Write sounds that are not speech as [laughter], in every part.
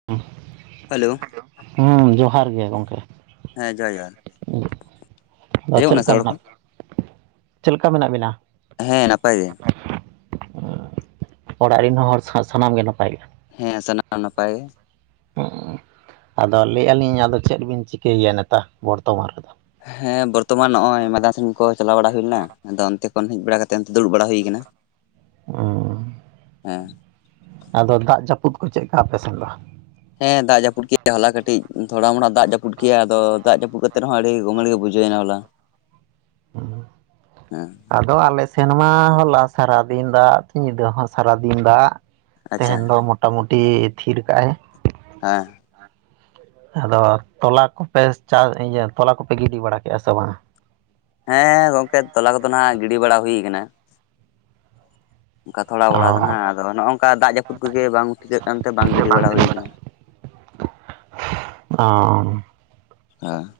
[unintelligible] Hello. Hello, ᱦᱢ ᱡᱚᱦᱟᱨ ᱜᱮ ᱜᱚᱢᱠᱮ ᱦᱮᱸ ᱡᱚᱦᱟᱨ ᱡᱚᱦᱟᱨ ᱾ ᱟᱫᱚ ᱟᱸᱡᱚᱢᱚᱜ ᱠᱟᱱᱟ ᱥᱮ ᱪᱮᱫᱞᱮᱠᱟ ᱨᱚᱲ ᱠᱚ ᱢᱮᱱᱟᱜ ᱪᱮᱫᱞᱮᱠᱟ ᱢᱮᱱᱟᱜ ᱵᱤᱱᱟ? ᱦᱮᱸ ᱱᱟᱯᱟᱭ ᱜᱮ ᱾ ᱚᱲᱟᱜ ᱨᱮᱱ ᱦᱚᱸ ᱦᱚᱲ ᱥᱟᱱᱟᱢ ᱜᱮ ᱱᱟᱯᱟᱭ ᱜᱮ ᱾ ᱦᱮᱸ ᱥᱟᱱᱟᱢ ᱱᱟᱯᱟᱭ ᱜᱮ ᱾ ᱦᱢ ᱟᱫᱚ ᱞᱟᱹᱭ ᱟᱞᱤᱧ ᱟᱫᱚ ᱪᱮᱫ ᱵᱤᱱ ᱪᱤᱠᱟᱹᱭᱮᱭᱟ ᱱᱮᱛᱟᱨ ᱵᱚᱨᱛᱚᱢᱟᱱ ᱨᱮᱫᱚ? ᱦᱮᱸ ᱵᱚᱨᱛᱚᱢᱟᱱ ᱱᱚᱜᱼᱚᱭ ᱢᱮᱭᱫᱟᱱ ᱥᱮᱱ ᱠᱚ ᱪᱟᱞᱟᱣ ᱵᱟᱲᱟ ᱦᱩᱭ ᱞᱮᱱᱟ ᱟᱫᱚ ᱚᱱᱛᱮ ᱠᱷᱚᱱ ᱦᱮᱡ ᱵᱟᱲᱟ ᱠᱟᱛᱮ ᱚᱱᱛᱮ ᱫᱩᱲᱩᱵ ᱵᱟᱲᱟ ᱦᱩᱭ ᱟᱠᱟᱱᱟ ᱾ ᱦᱢᱢ ᱾ [unintelligible] ᱟᱫᱚ ᱫᱟᱜ ᱡᱟᱹᱯᱩᱫ ᱠᱚ ᱪᱮᱫᱠᱟ ᱟᱯᱮ ᱥᱮᱱ ᱫᱚ? ᱦᱮᱸ ᱫᱟᱜ ᱡᱟᱹᱯᱩᱫ ᱠᱮᱫ-ᱟᱭ ᱦᱚᱞᱟ ᱠᱟᱹᱴᱤᱡ ᱛᱷᱚᱲᱟ ᱢᱚᱲᱟ ᱫᱟᱜ ᱡᱟᱹᱯᱩᱫ ᱠᱮᱫ-ᱟᱭ ᱟᱫᱚᱼᱼ ᱫᱟᱜ ᱡᱟᱹᱯᱩᱫ ᱠᱟᱛᱮ ᱦᱚᱸ ᱟᱹᱰᱤ ᱜᱚᱢᱮᱲ ᱜᱮ ᱵᱩᱡᱷᱟᱹᱣᱱᱟ ᱦᱚᱞᱟᱼ ᱦᱮᱸ ᱾ ᱟᱫᱚ ᱟᱞᱮ ᱥᱮᱱᱢᱟ ᱦᱚᱞᱟ ᱥᱟᱨᱟᱫᱤᱱ ᱫᱟᱜ ᱧᱤᱫᱟᱹ ᱦᱚᱸ ᱥᱟᱨᱟᱫᱤᱱ ᱫᱟᱜ ᱾ ᱟᱪᱪᱷᱟ ᱛᱮᱦᱮᱧ ᱫᱚ ᱢᱚᱴᱟᱢᱩᱴᱤ ᱛᱷᱤᱨ ᱠᱟᱜ-ᱟᱭ ᱾ ᱦᱮᱸ᱾ ᱟᱫᱚ ᱛᱚᱞᱟ ᱠᱚᱯᱮ ᱪᱟᱥ ᱤᱭᱟᱹ ᱛᱚᱞᱟ ᱠᱚᱯᱮ ᱜᱤᱰᱤ ᱵᱟᱲᱟ ᱠᱮᱫᱼᱟ ᱥᱮ ᱵᱟᱝᱟ? ᱦᱮᱸ ᱜᱚᱝᱠᱮ ᱛᱚᱞᱟ ᱠᱚᱫᱚ ᱱᱟᱜ ᱜᱤᱰᱤ ᱵᱟᱲᱟ ᱦᱩᱭ ᱠᱟᱱᱟ ᱾ ᱚᱱᱠᱟ ᱛᱷᱚᱲᱟ ᱚ ᱵᱚᱲᱟ ᱫᱚ ᱱᱟᱜ ᱟᱫᱚ ᱱᱚᱜᱼᱠᱟ ᱫᱟᱜ ᱡᱟᱹᱯᱩᱫ ᱠᱚᱜᱮ ᱵᱟᱝ ᱴᱷᱤᱠᱟᱹᱜ ᱠᱟᱱᱛᱮ ᱵᱟᱝ ᱜᱤᱰᱤ ᱵᱟᱲᱟ ᱦᱩᱭ ᱟᱠᱟᱱᱟ᱾ ᱚᱸ᱾ ᱦᱮᱸ᱾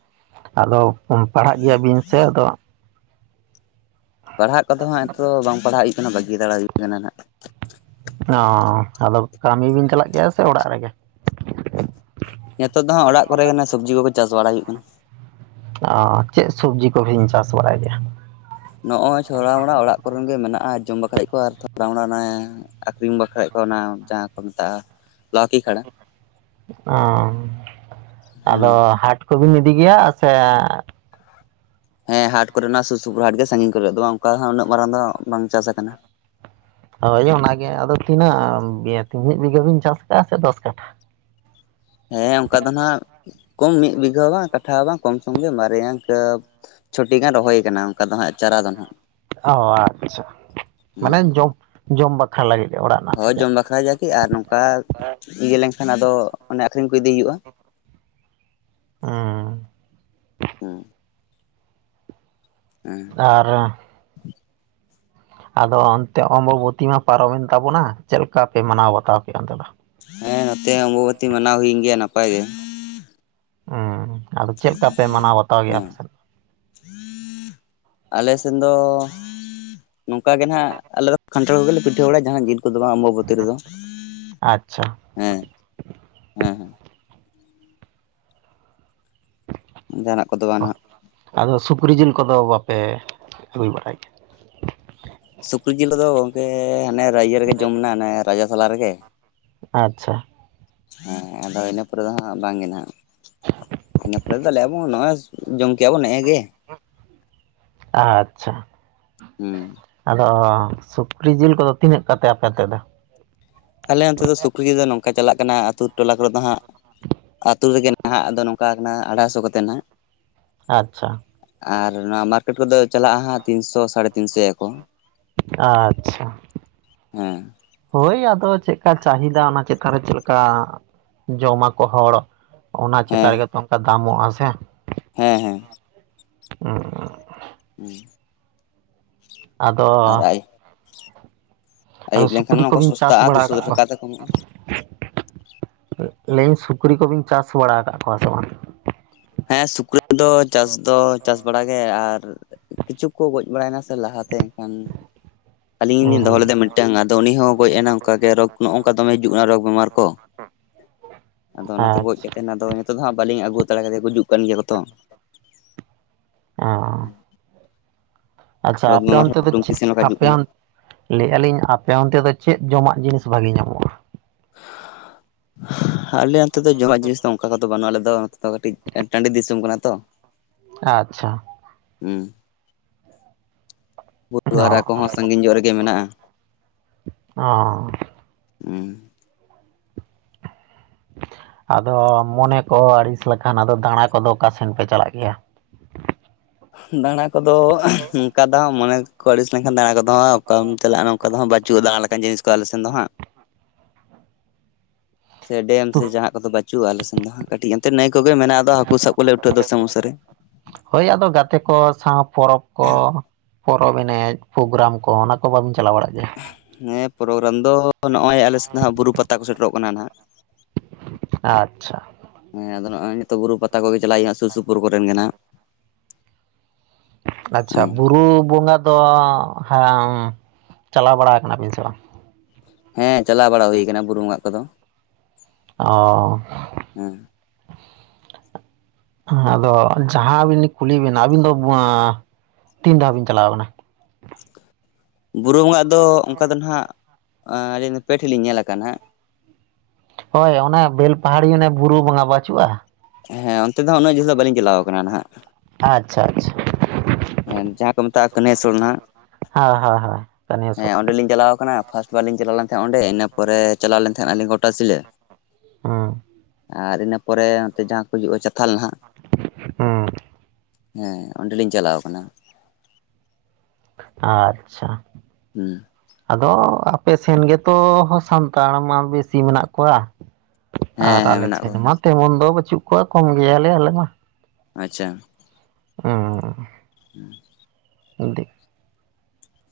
ᱟᱫᱚ ᱯᱟᱲᱦᱟᱜ ᱜᱮᱭᱟ ᱵᱤᱱ ᱥᱮ ᱟᱫᱚ ᱯᱟᱲᱦᱟᱜ ᱠᱚᱫᱚ ᱦᱟᱸᱜ ᱮᱛᱚ ᱫᱚ ᱵᱟᱝ ᱯᱟᱲᱦᱟᱜ ᱦᱩᱭᱩᱜ ᱠᱟᱱᱟ ᱵᱟᱹᱜᱤ ᱫᱟᱲᱟ ᱠᱟᱱᱟ ᱦᱟᱸᱜ ᱾ ᱚᱸ ᱟᱫᱚ ᱠᱟᱹᱢᱤ ᱵᱤᱱ ᱪᱟᱞᱟᱜ ᱜᱮᱭᱟ ᱥᱮ ᱚᱲᱟᱜ ᱨᱮᱜᱮ? ᱱᱤᱛᱚᱜ ᱫᱚ ᱦᱟᱜ ᱚᱲᱟᱜ ᱠᱚᱨᱮ ᱜᱮ ᱱᱚ ᱥᱚᱵᱽᱡᱤ ᱠᱚᱜᱮ ᱪᱟᱥ ᱵᱟᱲᱟᱭ ᱦᱩᱭᱩᱜ ᱠᱟᱱᱟ ᱾ ᱪᱮᱫ ᱥᱚᱵᱡᱤ ᱠᱚᱵᱮᱱ ᱪᱟᱥ ᱵᱟᱲᱟᱭ ᱜᱮᱭᱟ? ᱱᱚᱜᱼᱚᱸᱭ ᱪᱷᱚᱲᱟ ᱢᱚᱲᱟ ᱚᱲᱟᱜ ᱠᱚᱨᱮᱱ ᱜᱮ ᱢᱮᱱᱟᱜᱼᱟ ᱡᱚᱢ ᱵᱟᱠᱷᱨᱟᱡᱽ ᱠᱚᱣᱟ ᱟᱨ ᱛᱷᱚᱲᱟ ᱢᱚᱲᱟ ᱚᱱᱮ ᱟᱹᱠᱷᱨᱤᱧ ᱵᱟᱠᱷᱨᱟᱡ ᱠᱚᱣᱟ ᱚᱱᱟ ᱡᱟᱦᱟᱸ ᱠᱚ ᱢᱮᱛᱟᱜᱼᱟ ᱞᱟᱣᱠᱤ ᱠᱷᱟᱲᱟ [unintelligible] ᱚᱸ ᱦᱩᱸ ᱟᱫᱚ ᱦᱟᱴ ᱠᱚᱵᱤᱱ ᱤᱫᱤ ᱜᱮᱭᱟ ᱥᱮ ᱦᱮᱸ ᱦᱟᱴ ᱠᱚᱨᱮᱱᱟᱜ ᱥᱩᱨ ᱥᱩᱯᱩᱨ ᱦᱟᱴ ᱜᱮ ᱥᱟᱺᱜᱤᱧ ᱠᱚᱨᱮ ᱫᱚ ᱵᱟᱝ ᱚᱱᱠᱟ ᱦᱚᱸ ᱩᱱᱟᱹᱜ ᱢᱟᱨᱟᱝ ᱫᱚ ᱵᱟᱝ ᱪᱟᱥ ᱟᱠᱟᱱᱟ᱾ ᱦᱳᱭ ᱚᱱᱟᱜᱮ ᱟᱫᱚ ᱛᱤᱱᱟᱹᱜ ᱢᱤᱫ ᱵᱤᱜᱷᱟᱹ ᱵᱤᱱ ᱪᱟᱥ ᱠᱟᱜᱼᱟ ᱥᱮ ᱫᱚᱥ ᱠᱟᱴᱷᱟ? ᱦᱮᱸ ᱚᱱᱠᱟ ᱫᱚ ᱱᱟᱦᱟᱜ ᱠᱚᱢ ᱢᱤᱫ ᱵᱤᱜᱷᱟᱹ ᱦᱚᱸ ᱵᱟᱝ ᱠᱟᱴᱷᱟ ᱦᱚᱸ ᱵᱟᱝ ᱠᱚᱢ ᱥᱚᱢ ᱜᱮ ᱢᱟᱨᱮ ᱤᱝᱠᱟ ᱪᱷᱚᱴᱤ ᱜᱟᱱ ᱨᱚᱦᱚᱭ ᱟᱠᱟᱱᱟ ᱚᱱᱠᱟ ᱫᱚ ᱦᱟᱜ ᱪᱟᱨᱟ ᱫᱚ ᱱᱟᱦᱟᱜ ᱚ ᱟᱪᱪᱷᱟ ᱦᱩᱸ ᱢᱟᱱᱮ ᱦᱩᱸ᱾ ᱡᱚᱢ ᱡᱚᱢ ᱵᱟᱠᱷᱨᱟ ᱞᱟᱹᱜᱤᱫ ᱜᱮ ᱚᱲᱟᱜ ᱨᱮᱱᱟᱜ ᱥᱮ ᱦᱳᱭ ᱪᱮᱫ ᱡᱚᱢ ᱵᱟᱠᱷᱨᱟᱭ ᱜᱤᱭᱟ ᱠᱤ ᱟᱨ ᱱᱚᱝᱠᱟ ᱤᱭᱟᱹ ᱞᱮᱱᱠᱷᱟᱱ ᱟᱫᱚ ᱚᱱᱮ ᱟᱠᱷᱨᱤᱧ ᱠᱚ ᱤᱫᱤ ᱦᱩᱭᱩᱜᱼᱟ ᱦᱩᱸ ᱦᱩ᱾ ᱦᱩᱸ᱾ ᱟᱨ ᱟᱫᱚ ᱚᱱᱛᱮ ᱚᱢᱵᱚᱵᱚᱛᱤ ᱢᱟ ᱯᱟᱨᱚᱢᱮᱱ ᱛᱟᱵᱚᱱᱟ ᱪᱮᱫ ᱞᱮᱠᱟ ᱯᱮ ᱢᱟᱱᱟᱣ ᱵᱟᱛᱟᱣ ᱠᱮᱫᱼᱟ ᱚᱱᱛᱮ ᱫᱚ? ᱦᱮᱸ ᱱᱚᱛᱮ ᱦᱚᱸ ᱚᱢᱵᱚᱵᱚᱛᱤ ᱢᱟᱱᱟᱣ ᱦᱩᱭᱮᱱ ᱜᱮᱭᱟ ᱱᱟᱯᱟᱭ ᱜᱮ᱾ ᱦᱩᱸ ᱟᱫᱚ ᱪᱮᱫ ᱞᱮᱠᱟ ᱯᱮ ᱢᱟᱱᱟᱣ ᱵᱟᱛᱟᱣ ᱜᱮᱭᱟ ᱦᱮᱸ ᱟᱯᱮᱥᱮᱫ? ᱟᱞᱮ ᱥᱮᱱ ᱫᱚ ᱱᱚᱝᱠᱟ ᱜᱮ ᱱᱟᱦᱟᱜ ᱟᱞᱮ ᱫᱚ ᱠᱷᱟᱱᱴᱷᱟᱲ ᱠᱚᱜᱮᱞᱮ ᱯᱤᱴᱷᱟᱹ ᱵᱟᱲᱟᱭᱟ ᱡᱟᱦᱟᱸ ᱡᱤᱞ ᱠᱚᱫᱚ ᱵᱟᱝ ᱚᱢᱵᱚᱵᱚᱛᱤ ᱨᱮᱫᱚ᱾ ᱟᱪᱪᱷᱟ᱾ ᱦᱮᱸ ᱦᱮᱸ ᱦᱮᱸ᱾ ᱡᱟᱦᱟᱱᱟᱜ ᱠᱚᱫᱚ ᱵᱟᱝ ᱱᱟᱦᱟᱜ᱾ ᱟᱫᱚ ᱥᱩᱠᱨᱤ ᱡᱤᱞ ᱠᱚᱫᱚ ᱵᱟᱯᱮ ᱟᱹᱜᱩ ᱵᱟᱲᱟᱭ ᱜᱮᱭᱟ? ᱥᱩᱠᱨᱤ ᱡᱤᱞ ᱠᱚᱫᱚ ᱜᱚᱝᱠᱮ ᱦᱟᱱᱮ ᱨᱟᱹᱭ ᱤᱭᱟᱹ ᱨᱮᱜᱮ ᱡᱚᱢᱱᱟ ᱟᱱᱮ ᱨᱟᱡᱟ ᱥᱟᱞᱟ ᱨᱮᱜᱮ᱾ ᱟᱪᱪᱷᱟ᱾ ᱦᱮᱸ ᱟᱫᱚ ᱤᱱᱟᱹ ᱯᱚᱨᱮ ᱫᱚ ᱦᱟᱸᱜ ᱵᱟᱝᱜᱮ ᱱᱟᱦᱟᱜ᱾ ᱤᱱᱟᱹ ᱯᱚᱨᱮ ᱫᱚ ᱞᱟᱹᱭᱮᱜ-ᱟ ᱵᱚᱱ ᱱᱚᱜᱼᱚᱸᱭ ᱡᱚᱢ ᱠᱮᱜᱼᱟ ᱵᱚᱱ ᱱᱮᱜ ᱮ ᱜᱮ᱾ ᱟᱪᱪᱷᱟ᱾ ᱦᱩᱸ ᱾ ᱟᱫᱚ ᱥᱩᱠᱨᱤ ᱡᱤᱞ ᱠᱚᱫᱚ ᱛᱤᱱᱟᱹᱜ ᱠᱟᱛᱮᱫ ᱟᱯᱮ ᱛᱮᱫ ᱫᱚ? ᱟᱞᱮ ᱚᱱᱛᱮ ᱫᱚ ᱥᱩᱠᱨᱤ ᱫᱚ ᱱᱚᱝᱠᱟ ᱪᱟᱞᱟᱜ ᱠᱟᱱᱟ ᱟᱹᱛᱩ ᱴᱚᱞᱟ ᱠᱚᱨᱮ ᱫᱚ ᱦᱟᱸᱜ ᱟᱹᱛᱩ ᱨᱮᱜᱮ ᱱᱟᱦᱟᱜ ᱫᱚ ᱱᱚᱝᱠᱟ ᱠᱟᱱᱟ ᱟᱲᱟᱭᱥᱚ ᱠᱟᱛᱮᱫ ᱱᱟᱦᱚᱼᱜ᱾ ᱟᱪᱪᱷᱟ᱾ ᱟᱨ ᱱᱚᱣᱟ ᱢᱟᱨᱠᱮᱴ ᱠᱚᱫᱚ ᱪᱟᱞᱟᱜᱼᱟ ᱦᱟᱸᱜ ᱛᱤᱱᱥᱚ ᱥᱟᱲᱮ ᱛᱤᱱᱥᱚ᱾ ᱟᱪᱪᱷᱟ᱾ ᱦᱮᱸ ᱦᱳᱭ ᱟᱫᱚ ᱪᱮᱫᱠᱟ ᱪᱟᱦᱤᱫᱟ ᱚᱱᱟ ᱪᱮᱛᱟᱱ ᱨᱮ ᱪᱮᱫ ᱞᱮᱠᱟ ᱡᱚᱢᱟᱠᱚ ᱦᱚᱲ ᱚᱱᱟ ᱪᱮᱛᱟᱱ ᱦᱮᱸ ᱨᱮᱜᱮ ᱛᱚ ᱚᱱᱠᱟ ᱫᱟᱢᱚᱜᱼᱟ ᱥᱮ ᱾ ᱦᱮᱸ ᱦᱮᱸ ᱾ ᱩ ᱩ [unintelligible] ᱟᱫᱚ ᱟᱨ ᱟᱭ ᱟᱫᱚ ᱟᱹᱭᱩᱵ ᱞᱮᱱᱠᱷᱟᱱ ᱥᱩᱠᱨᱤ ᱚᱱᱟ ᱠᱚ ᱠᱚᱵᱤᱱ ᱪᱟᱥ ᱥᱚᱥᱛᱟᱜᱼᱟ ᱵᱟᱲᱟ ᱫᱩᱥᱚ ᱟᱠᱟᱜ ᱠᱚᱣᱟ? ᱴᱟᱠᱟ ᱛᱮ ᱠᱚᱢᱚᱜᱼᱟ ᱞᱟᱹᱤᱧ ᱥᱩᱠᱨᱤ ᱠᱚᱵᱤᱱ ᱪᱟᱥ ᱵᱟᱲᱟ ᱠᱟᱜ ᱠᱚᱣᱟ ᱥᱮ ᱵᱟᱝ? ᱦᱮᱸ ᱥᱩᱠᱨᱤ ᱫᱚ ᱪᱟᱥ ᱫᱚ ᱪᱟᱥ ᱵᱟᱲᱟ ᱜᱮ ᱟᱨ ᱠᱤᱪᱷᱩ ᱠᱚ ᱜᱚᱡ ᱵᱟᱲᱟᱭᱱᱟ ᱥᱮ ᱞᱟᱦᱟᱛᱮ ᱮᱱᱠᱷᱟᱱ, ᱟᱹᱞᱤᱧ ᱞᱤᱧ ᱫᱚᱦᱚ ᱦᱩᱸ᱾ ᱞᱮᱫᱟ ᱭᱟ ᱢᱤᱫ ᱢᱤᱫᱴᱟᱝ ᱟᱫᱚ ᱩᱱᱤ ᱦᱚᱸ ᱜᱚᱡ ᱮᱱᱟ ᱚᱱᱠᱟ ᱜᱮ ᱨᱳᱜ ᱱᱚᱝᱠᱟ ᱫᱚᱢᱮ ᱦᱤᱡᱩᱜ ᱠᱟᱱᱟ ᱨᱳᱜᱽᱵᱤᱢᱟᱨ ᱠᱚ ᱾ ᱟᱫᱚ ᱚᱱᱟᱛᱮ ᱜᱚᱡ ᱟᱪᱪᱷᱟ ᱠᱟᱛᱮᱱ ᱟᱫᱚᱭ ᱱᱤᱛᱚᱜ ᱫᱚ ᱦᱟᱸᱜ ᱵᱟᱹᱞᱤᱧ ᱟᱹᱜᱩ ᱫᱟᱲᱮ ᱠᱟᱫᱮᱭᱟ ᱜᱩᱡᱩᱜ ᱠᱟᱱ ᱜᱮᱭᱟ ᱠᱚ ᱛᱚ ᱾ ᱚᱻ ᱟᱪᱪᱷᱟ ᱨᱳᱜᱽ ᱟᱯᱮ ᱵᱮᱢᱟᱨ ᱦᱚᱸ ᱚᱱᱛᱮ ᱫᱚ ᱴᱩᱝᱠᱤ ᱪᱮᱫ ᱥᱮᱱ ᱞᱮᱠᱟ ᱦᱤᱡᱩᱜ ᱟᱯᱮᱚᱱ ᱠᱟᱱᱟ ᱞᱟᱹᱭᱮᱫᱼᱟ ᱞᱤᱧ ᱟᱯᱮ ᱚᱱᱛᱮ ᱫᱚ ᱪᱮᱫ ᱡᱚᱢᱟᱜ ᱡᱤᱱᱤᱥ ᱵᱷᱟᱜᱤ ᱧᱟᱢᱚᱜᱼᱟ? ᱟᱞᱮ ᱱᱚᱱᱛᱮ ᱫᱚ ᱡᱚᱢᱟᱜ ᱡᱤᱱᱤᱥ ᱫᱚ ᱚᱱᱠᱟ ᱠᱚᱫᱚ ᱵᱟᱹᱱᱩᱜᱼᱟ, ᱟᱞᱮ ᱫᱚ ᱠᱟᱹᱴᱤᱡ ᱴᱟᱺᱰᱤ ᱫᱤᱥᱚᱢ ᱠᱟᱱᱟ ᱛᱚ᱾ ᱟᱪᱪᱷᱟ ᱾ ᱦᱩᱸ ᱚ [unintelligible] ᱠᱚᱦᱚᱸ ᱥᱟᱺᱜᱤᱧ ᱧᱚᱜ ᱨᱮᱜᱮ ᱢᱮᱱᱟᱜᱼᱟ᱾ ᱚ ᱟᱫᱚ ᱢᱚᱱᱮ ᱠᱚᱦᱚᱸ ᱟᱹᱲᱤᱥ ᱞᱮᱠᱷᱟᱱ ᱟᱫᱚ ᱫᱟᱬᱟ ᱠᱚᱫᱚ ᱚᱠᱟ ᱥᱮᱱ ᱯᱮ ᱪᱟᱞᱟᱜ ᱜᱮᱭᱟ? ᱫᱟᱬᱟ ᱠᱚᱫᱚ ᱚᱱᱠᱟ ᱫᱚ ᱦᱟᱸᱜ ᱢᱚᱱᱮ ᱠᱚ ᱟᱹᱲᱤᱥ ᱞᱮᱱᱠᱷᱟᱱ ᱫᱟᱬᱟ ᱠᱚᱫᱚ ᱦᱟᱸᱜ ᱚᱠᱟᱢ ᱪᱟᱞᱟᱜᱼᱟ, ᱱᱚᱝ ᱚᱠᱟ ᱫᱚ ᱦᱟᱸᱜ ᱵᱟᱹᱪᱩᱜᱼᱟ‌ ᱫᱟᱬᱟ ᱞᱮᱠᱟ ᱡᱤᱱᱤᱥ ᱠᱚ ᱟᱞᱮᱥ ᱥᱮᱫ ᱫᱚ ᱦᱟᱸᱜ᱾ [inaudible] ᱥᱮ ᱰᱮᱢ ᱥᱮ ᱛᱩ- ᱡᱟᱦᱟᱸ ᱠᱚᱫᱚ ᱵᱟᱪᱩᱜᱼᱟ ᱟᱞᱮ ᱥᱮᱱ ᱫᱚ ᱠᱟᱹᱴᱤᱡ ᱮᱱᱛᱮ ᱱᱟᱹᱭ ᱠᱚᱜᱮ ᱢᱮᱱᱟᱜᱼᱟ ᱫᱚ ᱦᱟᱹᱠᱩ ᱥᱟᱵ ᱠᱚᱞᱮ ᱩᱴᱷᱟᱹᱜ ᱫᱚᱥᱮ ᱢᱟᱥᱮ ᱨᱮ ᱾ ᱦᱳᱭ ᱟᱫᱚ ᱜᱟᱛᱮ ᱠᱚ ᱥᱟᱸᱣ ᱯᱚᱨᱚᱵᱽ ᱠᱚ᱾ ᱯᱚᱨᱚᱵᱽ ᱮᱱᱮᱡ ᱯᱨᱳᱜᱨᱟᱢ ᱠᱚ ᱚᱱᱟ ᱠᱚ ᱵᱟᱵᱤᱱ ᱪᱟᱞᱟᱣ ᱵᱟᱲᱟᱜ ᱜᱮᱭᱟ? ᱦᱮᱸ ᱯᱨᱳᱜᱨᱟᱢ ᱫᱚ ᱱᱚᱜᱼᱚᱭ ᱟᱞᱮ ᱥᱮᱫ ᱫᱚ ᱦᱟᱸᱜ ᱵᱩᱨᱩ ᱯᱟᱛᱟ ᱠᱚ ᱥᱮᱴᱮᱨᱚᱜ ᱠᱟᱱᱟ ᱱᱟᱚᱸᱼᱜ᱾ ᱟᱪᱪᱷᱟ᱾ ᱦᱮᱸ ᱟᱫᱚ ᱱᱚᱜᱼᱚᱭ ᱱᱤᱛᱚᱜ ᱵᱩᱨᱩ ᱯᱟᱛᱟ ᱠᱚᱜᱮ ᱪᱟᱞᱟᱜ ᱦᱩᱭᱩᱜᱼᱟ ᱥᱩᱨ ᱥᱩᱯᱩᱨ ᱠᱚᱨᱮ ᱢᱮᱱᱟᱜ᱾ [inaudible] ᱟᱪᱪᱷᱟ, ᱵᱩᱨᱩ ᱵᱚᱸᱜᱟ ᱫᱚ ᱦᱮᱸ ᱪᱟᱞᱟᱣ ᱵᱟᱲᱟ ᱠᱟᱱᱟ ᱵᱤᱱ ᱥᱮ ᱵᱟᱝ? ᱦᱮᱸ ᱪᱟᱞᱟᱣ ᱵᱟᱲᱟ ᱦᱩᱭ ᱠᱟᱱᱟ ᱵᱩᱨᱩ ᱵᱚᱸᱜᱟ ᱠᱚᱫᱚ᱾ ᱚᱻ ᱦᱮᱸ [unintelligible] ᱟᱫᱚ ᱡᱟᱦᱟᱸᱵᱤᱱ ᱠᱩᱞᱤ ᱵᱤᱱᱟ ᱟᱹᱵᱤᱱ ᱫᱚ ᱛᱤᱱ ᱫᱷᱟᱣ ᱵᱤᱱ ᱪᱟᱞᱟᱣ ᱠᱟᱱᱟ? ᱵᱩᱨᱩ ᱵᱚᱸᱜᱟᱜ ᱫᱚ ᱚᱱᱠᱟ ᱫᱚ ᱱᱟᱦᱟᱜ ᱟᱹᱞᱤᱧ ᱫᱚ ᱯᱮ ᱴᱷᱮᱡ ᱞᱤᱧ ᱧᱮᱞ ᱟᱠᱟᱱᱟ ᱦᱟᱸᱜ᱾ ᱦᱳᱭ ᱚᱱᱟ ᱵᱮᱞᱯᱟᱦᱟᱲᱤ ᱚᱱᱮ ᱵᱩᱨᱩ ᱵᱚᱸᱜᱟ ᱵᱟᱹᱪᱩᱜᱼᱟ? ᱦᱮᱸ ᱚᱱᱛᱮ ᱫᱚ ᱩᱱᱟᱹᱜ ᱡᱷᱟᱹᱞ ᱫᱚ ᱵᱟᱹᱞᱤᱧ ᱪᱟᱞᱟᱣ ᱠᱟᱱᱟ ᱱᱟᱦᱟᱜ᱾ ᱟᱪᱪᱷᱟ ᱟᱪᱪᱷᱟ, [inaudible] ᱦᱮᱸ ᱡᱟᱦᱟᱸ ᱠᱚ ᱢᱮᱛᱟᱜᱼᱟ ᱠᱟᱱ ᱥᱚᱨᱱᱟ᱾ ᱦᱳᱸ ᱦᱳᱸ ᱦᱳᱸ᱾ ᱦᱮᱸ ᱚᱸᱰᱮᱞᱤᱧ ᱪᱟᱞᱟᱣ ᱠᱟᱱᱟ ᱯᱷᱟᱥᱴ ᱵᱟᱨ ᱞᱤᱧ ᱪᱟᱞᱟᱣ ᱞᱮᱱ ᱛᱟᱦᱮᱸᱫ ᱚᱸᱰᱮ ᱤᱱᱟᱹ ᱯᱚᱨᱮ ᱪᱟᱞᱟᱣ ᱞᱮᱱ ᱛᱟᱦᱮᱸᱱᱟ ᱟᱹᱞᱤᱧ ᱜᱚᱴᱟ ᱥᱤᱞᱟᱹ᱾ ᱦᱩᱸ ᱟᱨ ᱤᱱᱟᱹ ᱯᱚᱨᱮ ᱱᱚᱛᱮ ᱡᱟᱦᱟᱸ ᱠᱚ ᱦᱤᱡᱩᱜᱼᱟ ᱪᱟᱛᱷᱟᱞ ᱱᱟᱦᱟᱜ ᱦᱩᱸ [inaudible] ᱦᱮᱸ ᱚᱸᱰᱮᱞᱤᱧ ᱪᱟᱞᱟᱣ ᱠᱟᱱᱟ᱾ ᱟᱪᱪᱷᱟ᱾ ᱦᱩᱸ᱾ ᱟᱫᱚ ᱟᱯᱮ ᱥᱮᱱ ᱜᱮᱛᱚ ᱦᱚᱸ ᱥᱟᱱᱛᱟᱲ ᱢᱟ ᱵᱮᱥᱤ ᱢᱮᱱᱟᱜ ᱠᱚᱣᱟ, ᱦᱮᱸ ᱟᱨ ᱦᱮᱸ ᱟᱞᱮ ᱢᱮᱱᱟᱜ ᱥᱮᱱ ᱠᱚᱣᱟ ᱢᱟ ᱛᱮᱢᱚᱱ ᱫᱚ ᱵᱟᱹᱪᱩᱜ ᱠᱚᱣᱟ ᱠᱚᱢ ᱜᱮᱭᱟᱞᱮ ᱟᱞᱮ ᱢᱟ᱾ ᱟᱪᱪᱷᱟ᱾ ᱩᱸᱜᱻ [unintelligible]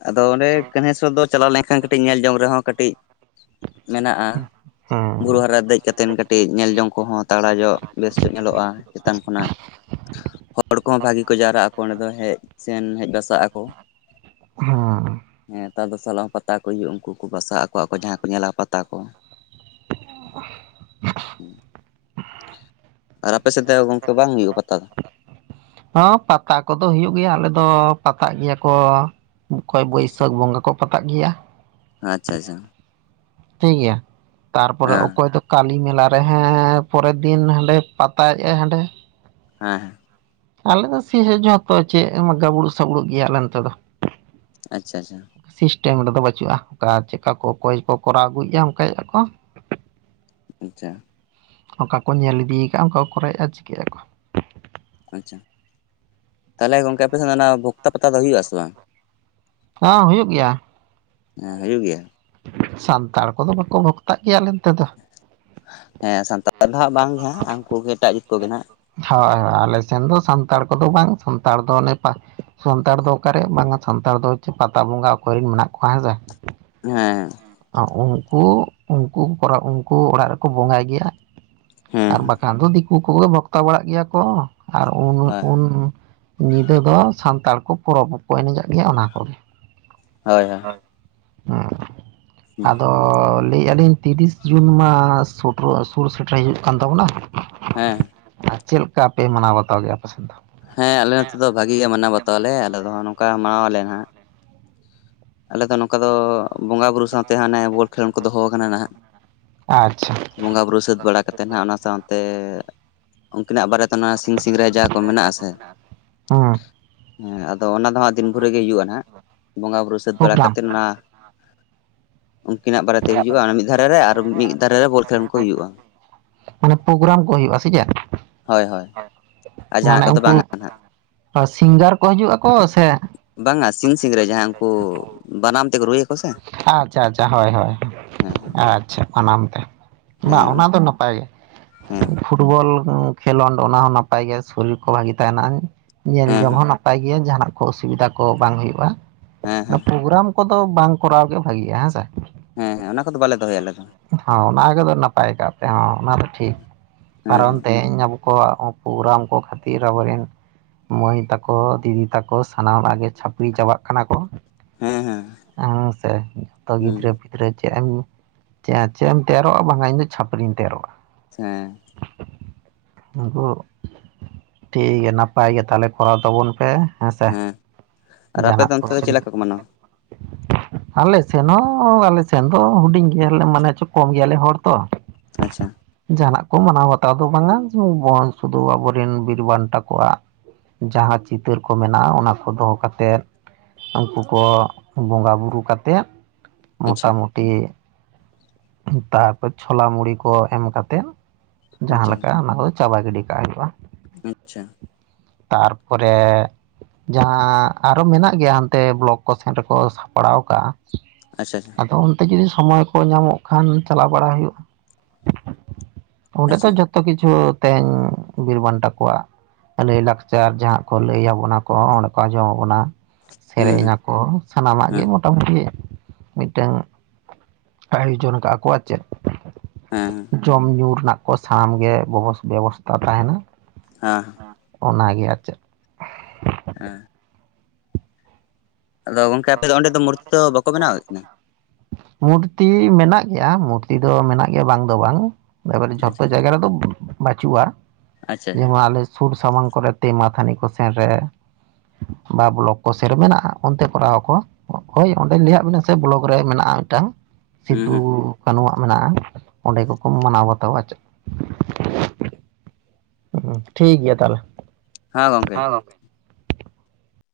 ᱟᱫᱚ ᱚᱸᱰᱮ ᱠᱟᱸᱦᱮᱥ ᱨᱮᱫᱚ ᱪᱟᱞᱟᱣ ᱞᱮᱱᱠᱷᱟᱱ ᱠᱟᱹᱴᱤᱡ ᱧᱮᱞ ᱡᱚᱝ ᱨᱮᱦᱚᱸ ᱠᱟᱹᱴᱤᱡ, [inaudible] ᱢᱮᱱᱟᱜᱼᱟ᱾ ᱵᱩᱨᱩ ᱦᱩᱸ ᱦᱟᱨᱟ ᱫᱮᱡ ᱠᱟᱛ ᱛᱮᱱ ᱠᱟᱹᱴᱤᱡ ᱧᱮᱞ ᱡᱚᱝ ᱠᱚᱦᱚᱸ ᱛᱟᱲᱟ ᱧᱚᱜ ᱵᱮᱥ ᱧᱮᱞᱚᱜᱼᱟ ᱪᱮᱛᱟᱱ ᱠᱷᱚᱱᱟᱜ, ᱦᱚᱲ ᱠᱚᱦᱚᱸ ᱵᱷᱟᱜᱤ ᱠᱚ ᱡᱟᱣᱨᱟᱜ ᱟᱠᱚ ᱚᱸᱰᱮ ᱫᱚ ᱦᱮᱡ ᱥᱮᱱ ᱦᱮᱡ ᱵᱟᱥᱟᱜ ᱟᱠᱚ᱾ ᱦᱩᱜᱻ ᱦᱮᱸ ᱛᱟᱨ ᱫᱚᱥᱟᱨ ᱞᱟᱜ [unintelligible] ᱦᱚᱸ ᱯᱟᱛᱟ ᱠᱚ ᱦᱩᱭᱩᱜᱼᱟ ᱩᱱᱠᱩ ᱠᱚ ᱵᱟᱥᱟᱜ ᱟᱠᱚ ᱠᱚ ᱡᱟᱦᱟᱸᱭ ᱠᱚ ᱧᱮᱞᱟ ᱯᱟᱛᱟ ᱠᱚ᱾ [unintelligible] ᱦᱩ, [inaudible] ᱟᱨ ᱟᱯᱮ ᱥᱮᱫ ᱫᱚ ᱜᱚᱢᱠᱮ ᱵᱟᱝ ᱦᱩᱭᱩᱜᱼᱟ ᱯᱟᱛᱟ ᱫᱚ? ᱦᱚᱸ ᱯᱟᱛᱟ ᱠᱚᱫᱚ ᱦᱩᱭᱩᱜ ᱜᱮᱭᱟ ᱟᱞᱮ ᱫᱚ ᱯᱟᱛᱟᱜ ᱜᱮᱭᱟ ᱠᱚ, ᱚᱠᱚᱭ ᱟᱪᱪᱷᱟ ᱟᱪᱪᱷᱟ ᱵᱟᱹᱭᱥᱟᱹᱠᱷ ᱵᱚᱸᱜᱟ ᱠᱚ ᱯᱟᱛᱟᱜ ᱜᱮᱭᱟ ᱟᱪᱪᱷᱟ ᱦᱮᱸ [inaudible] ᱴᱷᱤᱠ ᱜᱮᱭᱟ ᱦᱮᱸ ᱛᱟᱨᱯᱚᱨᱮ ᱚᱠᱚᱭ ᱫᱚ, ᱠᱟᱞᱤ ᱢᱮᱞᱟ ᱨᱮᱦᱚᱸ ᱯᱚᱨᱮᱨ ᱫᱤᱱ ᱦᱟᱸᱰᱮ ᱯᱟᱛᱟᱮᱟᱭ ᱦᱟᱸᱰᱮ᱾ ᱦᱮᱸ ᱦᱮᱸ᱾ ᱟᱞᱮ ᱥᱮᱜ ᱦᱮᱸ ᱡᱷᱚᱛᱚ ᱪᱮᱫ ᱮᱢᱚ ᱜᱟᱵᱲᱩ ᱥᱟᱵᱩᱲᱩᱜ ᱜᱮᱭᱟ ᱟᱞᱮ ᱱᱮᱛ ᱫᱚ, ᱟᱪᱪᱷᱟ ᱟᱪᱪᱷᱟ᱾ ᱥᱤᱥᱴᱮᱢ ᱨᱮᱫᱚ ᱵᱟᱹᱪᱩᱜ-ᱟ ᱚᱠᱟ ᱪᱮᱫᱠᱟ ᱠᱚ ᱚᱠᱚᱭ ᱠᱚ ᱠᱚᱨᱟᱣ ᱟᱹᱜᱩᱭᱮᱫᱭᱟ ᱚᱱᱠᱟᱭ ᱮᱭᱟ ᱠᱚ, [inaudible] ᱟᱪᱪᱷᱟ᱾ ᱚᱠᱟ ᱠᱚ ᱧᱮᱞ ᱤᱫᱤ ᱠᱟᱜᱼᱟ᱾ ᱟᱠᱟ ᱠᱚᱨᱮ ᱪᱤᱠᱟᱹᱜ ᱟᱠᱚ, ᱟᱪᱪᱷᱟ ᱛᱟᱦᱚᱞᱮ ᱜᱚᱝᱠᱮ ᱟᱯᱮ ᱥᱮᱫ ᱚᱱᱟ ᱵᱷᱚᱠᱛᱟ ᱯᱟᱛᱟ ᱫᱚ ᱦᱩᱭᱩᱜ ᱟᱥᱮ ᱵᱟᱝ? ᱦᱚᱸ ᱦᱩᱭᱩᱜ ᱜᱮᱭᱟ᱾ ᱦᱮᱸ ᱦᱩᱭᱩᱜ ᱜᱮᱭᱟ ᱾ ᱥᱟᱱᱛᱟᱲ ᱠᱚᱫᱚ ᱵᱟᱠᱚ ᱵᱷᱚᱠᱛᱟᱜ ᱜᱮᱭᱟ ᱟᱞᱮ ᱱᱛᱮ ᱫᱚ, ᱦᱮᱸ ᱥᱟᱱᱛᱟᱲ ᱫᱚ ᱦᱟᱸᱜ ᱵᱟᱝᱜᱮ ᱦᱟᱸᱜ ᱩᱱᱠᱩ ᱜᱮ ᱮᱴᱟᱜ ᱡᱟᱹᱛ ᱠᱚᱜᱮ ᱦᱟᱸᱜ᱾ ᱦᱚᱭ ᱦᱚᱭ ᱟᱞᱮ ᱥᱮᱱ ᱫᱚ ᱥᱟᱱᱛᱟᱲ ᱠᱚᱫᱚ ᱵᱟᱝ ᱥᱟᱱᱛᱟᱲ ᱫᱚ ᱚᱱᱮ ᱯᱟ ᱥᱟᱱᱛᱟᱲ ᱫᱚ, ᱚᱠᱟᱨᱮ ᱵᱟᱝ ᱥᱟᱱᱛᱟᱲ ᱫᱚ ᱪᱮᱫ ᱯᱟᱛᱟ ᱵᱚᱸᱜᱟ ᱚᱠᱭ ᱨᱮᱱ ᱢᱮᱱᱟᱜ ᱠᱚ ᱠᱷᱟᱱ ᱨᱮ, ᱦᱮᱸ᱾ ᱟᱸ ᱩᱱᱠᱩ ᱩᱱᱠᱩ ᱠᱚᱨᱮ ᱩᱱᱠᱩ ᱚᱲᱟᱜ ᱨᱮᱠᱚ ᱵᱚᱸᱜᱟᱭ ᱜᱮᱭᱟ᱾ ᱦᱮᱸ ᱟᱨ ᱵᱟᱠᱷᱟᱱ ᱫᱚ ᱫᱤᱠᱩ ᱠᱚᱜᱮ ᱵᱷᱚᱠᱛᱟ ᱵᱟᱲᱟᱜ ᱜᱮᱭᱟ ᱠᱚ, ᱟᱨ ᱩᱱ ᱦᱳᱭ ᱩᱱ ᱧᱤᱫᱟᱹ ᱫᱚ ᱥᱟᱱᱛᱟᱲ ᱠᱚ ᱯᱚᱨᱟᱵᱽ ᱦᱚᱠᱚ ᱮᱱᱮᱡ ᱜᱮᱭᱟ ᱚᱱᱟ ᱠᱚᱜᱮ᱾ ᱦᱳᱭ ᱦᱳᱭ᱾ ᱦᱳᱭ ᱦᱩᱸ ᱟᱫᱚ- ᱚ ᱞᱟᱹᱭᱟᱜ-ᱟ ᱞᱤᱧ ᱛᱤᱨᱤᱥ ᱡᱩᱱ ᱢᱟ ᱥᱳᱴᱨᱳ ᱥᱩᱞ ᱥᱮᱴᱮᱨ ᱦᱤᱡᱩᱜ ᱠᱟᱱ ᱛᱟᱵᱚᱱᱟ᱾ ᱦᱮᱸ ᱟᱨ ᱪᱮᱫ ᱞᱮᱠᱟ ᱯᱮ ᱢᱟᱱᱟᱣ ᱵᱟᱛᱟᱣ ᱜᱮᱭᱟ ᱟᱯᱮ ᱥᱮᱱ ᱫᱚ᱾ ᱦᱮᱸ ᱟᱞᱮ ᱱᱚᱛᱮ ᱫᱚ ᱵᱷᱟᱜᱤ ᱜᱮ ᱢᱟᱱᱟᱣ ᱵᱟᱛᱟᱣᱟᱞᱮ ᱟᱞᱮ ᱫᱚ ᱱᱚᱝᱠᱟ ᱢᱟᱱᱟᱣᱟᱞᱮ ᱦᱟᱸᱜ᱾ ᱟᱞᱮ ᱫᱚ ᱱᱚᱝᱠᱟ ᱫᱚ ᱵᱚᱸᱜᱟ ᱵᱩᱨᱩ- ᱥᱟᱶᱛᱮ ᱦᱟᱱᱮ ᱵᱚᱞ ᱠᱷᱮᱞᱳᱰ ᱠᱚ ᱫᱚᱦᱚ ᱠᱟᱱᱟ ᱱᱟᱦᱟᱜ᱾ ᱟᱪᱪᱷᱟ ᱵᱚᱸᱜᱟ ᱵᱩᱨᱩ ᱥᱟᱹᱛ ᱵᱟᱲᱟ ᱠᱟᱛᱮ ᱱᱟᱜ ᱚᱱᱟ ᱥᱟᱶ- ᱛᱮ ᱩᱱᱠᱤᱱᱟᱜ ᱵᱟᱨᱮᱛᱮ ᱱᱚᱣᱟ ᱥᱤᱧ ᱥᱤᱝᱨᱟᱹᱭ ᱡᱟ ᱠᱚ ᱢᱮᱱᱟᱜ ᱟᱥᱮ᱾ ᱦᱩᱸ ᱦᱮᱸ ᱟᱫᱚ ᱚᱱᱟ ᱫᱚ ᱦᱟᱸᱜ ᱫᱤᱱ ᱵᱷᱳᱨᱮ ᱜᱮ ᱦᱩᱭᱩᱜ-ᱟ ᱱᱟᱦᱟᱜ ᱵᱚᱸᱜᱟ ᱵᱩᱨᱩ ᱥᱟᱹᱛ- ᱵᱟᱲᱟ ᱯᱨᱳᱜᱨᱟᱢ ᱠᱟᱛᱮᱫ ᱚᱱᱟ᱾ ᱩᱱᱠᱤᱱᱟᱜ ᱵᱟᱨᱮᱛᱮ ᱦᱤᱡᱩᱜ-ᱟ, ᱚᱱᱟ ᱢᱤᱫ ᱫᱷᱟᱨᱮ ᱨᱮ ᱟᱨ ᱢᱤᱫ ᱫᱷᱟᱨᱮ ᱨᱮ ᱵᱚᱞ ᱠᱷᱮᱞᱚᱱ ᱠᱚ ᱦᱩᱭᱩᱜ-ᱟ᱾ ᱢᱟᱱᱮ ᱯᱨᱳᱜᱨᱟᱢ ᱠᱚ ᱦᱩᱭᱩᱜ-ᱟ ᱥᱮ ᱪᱮᱫ? ᱦᱳᱭ ᱦᱳᱭ᱾ ᱟᱨ ᱡᱟᱦᱟᱱᱟᱜ ᱢᱟᱱᱮ ᱠᱚᱫᱚ ᱩᱱᱠᱩ ᱵᱟᱝᱟ ᱥᱤᱝᱜᱟᱨ ᱠᱚ ᱦᱤᱡᱩᱜ ᱟᱠᱚ ᱥᱮ- ᱵᱟᱝᱟ ᱥᱤᱧ ᱥᱤᱝᱨᱟᱹᱭ ᱡᱟᱦᱟᱸᱭ ᱩᱱᱠᱩ ᱵᱟᱱᱟᱢ ᱛᱮᱠᱚ ᱨᱩᱭᱟ ᱠᱚ ᱥᱮ᱾ ᱟᱪᱪᱷᱟ ᱟᱪᱪᱷᱟ ᱦᱳᱭ ᱦᱳᱭ ᱦᱮᱸ ᱟᱪᱪᱷᱟ ᱵᱟᱱᱟᱢ ᱛᱮ᱾ ᱵᱟᱝ ᱚᱱᱟ ᱦᱮᱸ ᱫᱚ ᱱᱟᱯᱟᱭ ᱜᱮ ᱦᱮᱸ ᱯᱷᱩᱴᱵᱚᱞ- ᱯᱷᱩᱴᱵᱚᱞ ᱦᱚᱸ ᱠᱷᱮᱞᱳᱰ ᱚᱱᱟ ᱦᱚᱸ ᱱᱟᱯᱟᱭ ᱜᱮᱭᱟ ᱥᱚᱨᱤᱨ ᱠᱚ ᱵᱷᱟᱜᱮ ᱛᱟᱦᱮᱱᱟ᱾ ᱧᱮᱞ ᱦᱮᱸ ᱡᱚᱝ ᱦᱮᱸ ᱦᱚᱸ ᱱᱟᱯᱟᱭ ᱜᱮᱭᱟ ᱡᱟᱦᱟᱱᱟᱜ- ᱚᱥᱩᱵᱤᱫᱷᱟ ᱠᱚ ᱵᱟᱝ ᱦᱩᱭᱩᱜ-ᱟ᱾ ᱦᱮᱸ ᱚᱱᱟ ᱦᱮᱸ ᱯᱨᱳᱜᱨᱟᱢ ᱠᱚᱫᱚ ᱵᱟᱝ ᱠᱚᱨᱟᱣ ᱜᱮ ᱵᱷᱟᱜᱤᱜ-ᱟ ᱦᱮᱸ ᱥᱮ᱾ ᱦᱮᱸ ᱦᱮᱸ ᱚᱱᱟ ᱠᱚᱫᱚ ᱵᱟᱞᱮ ᱫᱚᱦᱚᱭᱟ ᱟᱞᱮ ᱫᱚ᱾ ᱦᱚᱸ ᱚᱱᱟ ᱠᱚᱫᱚ ᱱᱟᱯᱟᱭ ᱠᱟᱜ ᱛᱮ ᱦᱚᱸ ᱚᱱᱟ ᱫᱚ ᱴᱷᱤᱠ ᱦᱮᱸ ᱠᱟᱨᱚᱱ ᱦᱮᱸ ᱛᱮᱦᱮᱧ ᱟᱵᱚ- ᱠᱚᱣᱟᱜ ᱦᱚᱸ ᱯᱨᱳᱜᱨᱟᱢ ᱠᱚ ᱠᱷᱟᱹᱛᱤᱨ ᱟᱵᱚᱨᱮᱱ- ᱢᱟᱹᱭ ᱛᱟᱠᱚ ᱫᱤᱫᱤ ᱛᱟᱠᱚ ᱥᱟᱱᱟᱢᱟᱜ ᱜᱮ ᱪᱷᱟᱹᱯᱨᱤ ᱪᱟᱵᱟᱜ ᱠᱟᱱᱟ ᱠᱚ᱾ ᱦᱮᱸ ᱦᱮᱸ ᱦᱮᱸ ᱥᱮ ᱡᱚᱛᱚ ᱜᱤ- ᱦᱩᱸ ᱜᱤᱫᱽᱨᱟᱹ ᱪᱮᱫ ᱮᱢ ᱪᱮᱫ ᱮᱢ ᱛᱮᱭᱟᱨᱚᱜ-ᱟ ᱵᱟᱝᱠᱷᱟᱱ ᱤᱧ ᱫᱚ ᱪᱷᱟᱹᱯᱨᱤᱧ ᱛᱮᱭᱟᱨᱚᱜ-ᱟ᱾ ᱦᱮᱸ᱾ ᱟᱵᱚ᱾ ᱴᱷᱤᱠ ᱜᱮᱭᱟ ᱱᱟᱯᱟᱭ ᱜᱮ ᱛᱟᱦᱞᱮ ᱠᱚᱨᱟᱣ ᱛᱟᱵᱚᱱ ᱯᱮ᱾ ᱦᱮᱸ ᱥᱮ ᱟᱨ ᱟᱯᱮ ᱡᱟᱦᱟᱱᱟᱜ ᱫᱚ ᱚᱱᱛᱮ ᱠᱚᱥᱴᱚ ᱫᱚ ᱪᱮᱫ ᱡᱚᱫᱤ ᱞᱮᱠᱟ ᱠᱚ ᱢᱟᱱᱟᱣᱟ [unintelligible] ᱟᱞᱮ ᱥᱮᱱ ᱦᱚᱸ- ᱚ ᱟᱞᱮ ᱥᱮᱱ ᱫᱚ ᱦᱩᱰᱤᱧ ᱜᱮᱭᱟᱞᱮ ᱢᱟᱱᱮ ᱪᱚ ᱠᱚᱢ ᱜᱮᱭᱟᱞᱮ ᱦᱚᱲ ᱛᱚ᱾ ᱟᱪᱪᱷᱟ᱾ ᱡᱟᱦᱟᱱᱟᱜ ᱠᱚ ᱢᱟᱱᱟᱣ ᱵᱟᱛᱟᱣ ᱫᱚ ᱵᱟᱝᱟ ᱵᱚᱦᱟᱱ ᱥᱩᱫᱷᱩ ᱟᱵᱚᱨᱮᱱ ᱵᱤᱨ ᱵᱟᱱᱴᱟ ᱠᱚᱣᱟᱜ- ᱡᱟᱦᱟᱸᱨ ᱪᱤᱛᱟᱹᱨ ᱠᱚ ᱢᱮᱱᱟᱜᱼᱟ ᱚᱱᱟ ᱠᱚᱫᱚ ᱠᱟᱛᱮᱫ- ᱩᱱᱠᱩ ᱠᱚ ᱵᱚᱸᱜᱟ ᱵᱩᱨᱩ ᱠᱟᱛᱮᱫ᱾ ᱟᱪᱪᱷᱟ ᱢᱚᱴᱟᱢᱩᱴᱤ ᱛᱟᱨᱯᱚᱨ ᱪᱷᱚᱞᱟ ᱢᱩᱲᱤ ᱠᱚ ᱮᱢ ᱠᱟᱛᱮᱜ- ᱡᱟᱦᱟᱸ ᱟᱪᱪᱷᱟ ᱞᱮᱠᱟ ᱚᱱᱟ ᱠᱚᱫᱚ ᱪᱟᱵᱟ ᱜᱤᱰᱤ ᱠᱟᱜ ᱦᱩᱭᱩᱜᱼᱟ᱾ ᱟᱪᱪᱷᱟ᱾ ᱛᱟᱨᱯᱚᱨᱮ- ᱡᱟᱦᱟᱸ ᱟᱨᱚ ᱢᱮᱱᱟᱜ ᱜᱮᱭᱟ ᱦᱟᱱᱛᱮ ᱵᱞᱚᱠ ᱠᱚ ᱥᱮᱱ ᱨᱮᱠᱚ ᱥᱟᱯᱲᱟᱣ ᱟᱠᱟᱜ-ᱟ᱾ ᱟᱪᱪᱷᱟ ᱪᱪᱷᱟ᱾ ᱟᱫᱚ ᱚᱱᱛᱮ ᱡᱩᱫᱤ ᱥᱚᱢᱚᱭ ᱠᱚ ᱧᱟᱢᱚᱜ ᱠᱷᱟᱱ ᱪᱟᱞᱟᱣ ᱵᱟᱲᱟ ᱦᱩᱭᱩᱜ-ᱟ᱾ ᱚᱸᱰᱮ ᱫᱚ ᱟᱪᱪᱷᱟ ᱡᱷᱚᱛᱚ ᱠᱤᱪᱷᱩ ᱛᱮᱦᱮᱧ ᱵᱤᱨ ᱵᱟᱱᱴᱟ ᱠᱚᱣᱟ- ᱞᱟᱹᱭ-ᱞᱟᱠᱪᱟᱨ ᱡᱟᱦᱟᱸ ᱠᱚ ᱞᱟᱹᱭᱟ ᱵᱚᱱᱟ ᱠᱚ ᱚᱸᱰᱮ ᱠᱚ ᱟᱸᱡᱚᱢ ᱟᱵᱚᱱᱟ᱾ ᱦᱩᱸ ᱥᱮᱨᱮᱧ ᱦᱩᱸ ᱟᱠᱚ ᱥᱟᱱᱟᱢᱟᱜ ᱜᱮ ᱦᱮᱸ ᱢᱚᱴᱟᱢᱩᱴᱤ ᱢᱤᱜᱴᱟᱹᱝ ᱟᱭᱳᱡᱚᱱ ᱠᱟᱜ-ᱟ ᱠᱚ ᱟ ᱪᱮᱫ ᱦᱮᱸ ᱡᱚᱢ ᱧᱩ ᱨᱮᱱᱟᱜ ᱠᱚ ᱥᱟᱱᱟᱢ ᱜᱮ ᱵᱮᱵᱚᱥ ᱵᱮᱵᱚᱥᱛᱟ ᱛᱟᱦᱮᱱᱟ᱾ ᱦᱮᱸ ᱚᱱᱟᱜᱮ ᱟᱨ ᱪᱮᱫ᱾ ᱮᱸ ᱟᱫᱚ ᱜᱚᱝᱠᱮ ᱟᱯᱮ ᱫᱚ ᱚᱸᱰᱮ ᱫᱚ ᱢᱩᱨᱛᱤ ᱫᱚ ᱵᱟᱠᱚ ᱵᱮᱱᱟᱣ ᱠᱟᱜ ᱠᱤᱱᱟᱹ? ᱢᱩᱨᱛᱤ ᱢᱮᱱᱟᱜ ᱜᱮᱭᱟ ᱢᱩᱨᱛᱤ ᱫᱚ ᱢᱮᱱᱟᱜ ᱜᱮᱭᱟ ᱵᱟᱝ ᱫᱚ ᱵᱟᱝ, ᱮᱵᱟᱨᱮ ᱡᱷᱚᱛᱚ ᱟᱪᱪᱷᱟ ᱡᱟᱭᱜᱟ ᱨᱮᱫᱚ ᱵᱟᱪᱩᱜ-ᱟ ᱟᱪᱪᱷᱟ ᱡᱮᱢᱚᱱ ᱟᱞᱮ ᱥᱩᱨ ᱥᱟᱢᱟᱝ ᱠᱚᱨᱮ ᱛᱮ ᱢᱟᱛᱷᱟᱹᱱᱤ ᱠᱚ ᱥᱮᱱᱨᱮ ᱵᱟ ᱵᱞᱚᱠ ᱠᱚ ᱥᱮᱱᱨᱮ ᱢᱮᱱᱟᱜ-ᱟ ᱚᱱᱛᱮ ᱠᱚᱨᱟᱶ ᱟᱠᱚᱶᱟ ᱦᱳᱭ ᱚᱸᱰᱮᱧ ᱞᱟᱹᱭ ᱟᱜ ᱵᱤᱱᱟ ᱥᱮ ᱵᱞᱚᱠ ᱨᱮ ᱢᱮᱱᱟᱜ-ᱟ ᱢᱤᱫᱴᱟᱝ ᱦᱩᱸ ᱥᱤᱫᱩ ᱦᱩᱸ ᱠᱟᱹᱱᱩᱣᱟᱜ ᱢᱮᱱᱟᱜ-ᱟ ᱚᱸᱰᱮ ᱠᱚᱠᱚ ᱢᱟᱱᱟᱣ ᱵᱟᱛᱟᱣᱟ ᱟ ᱪᱮᱫ᱾ ᱦᱩ ᱴᱷᱤᱠ ᱜᱮᱭᱟ ᱛᱟᱦᱞᱮ᱾ ᱦᱮᱸ ᱜᱚᱝᱠᱮ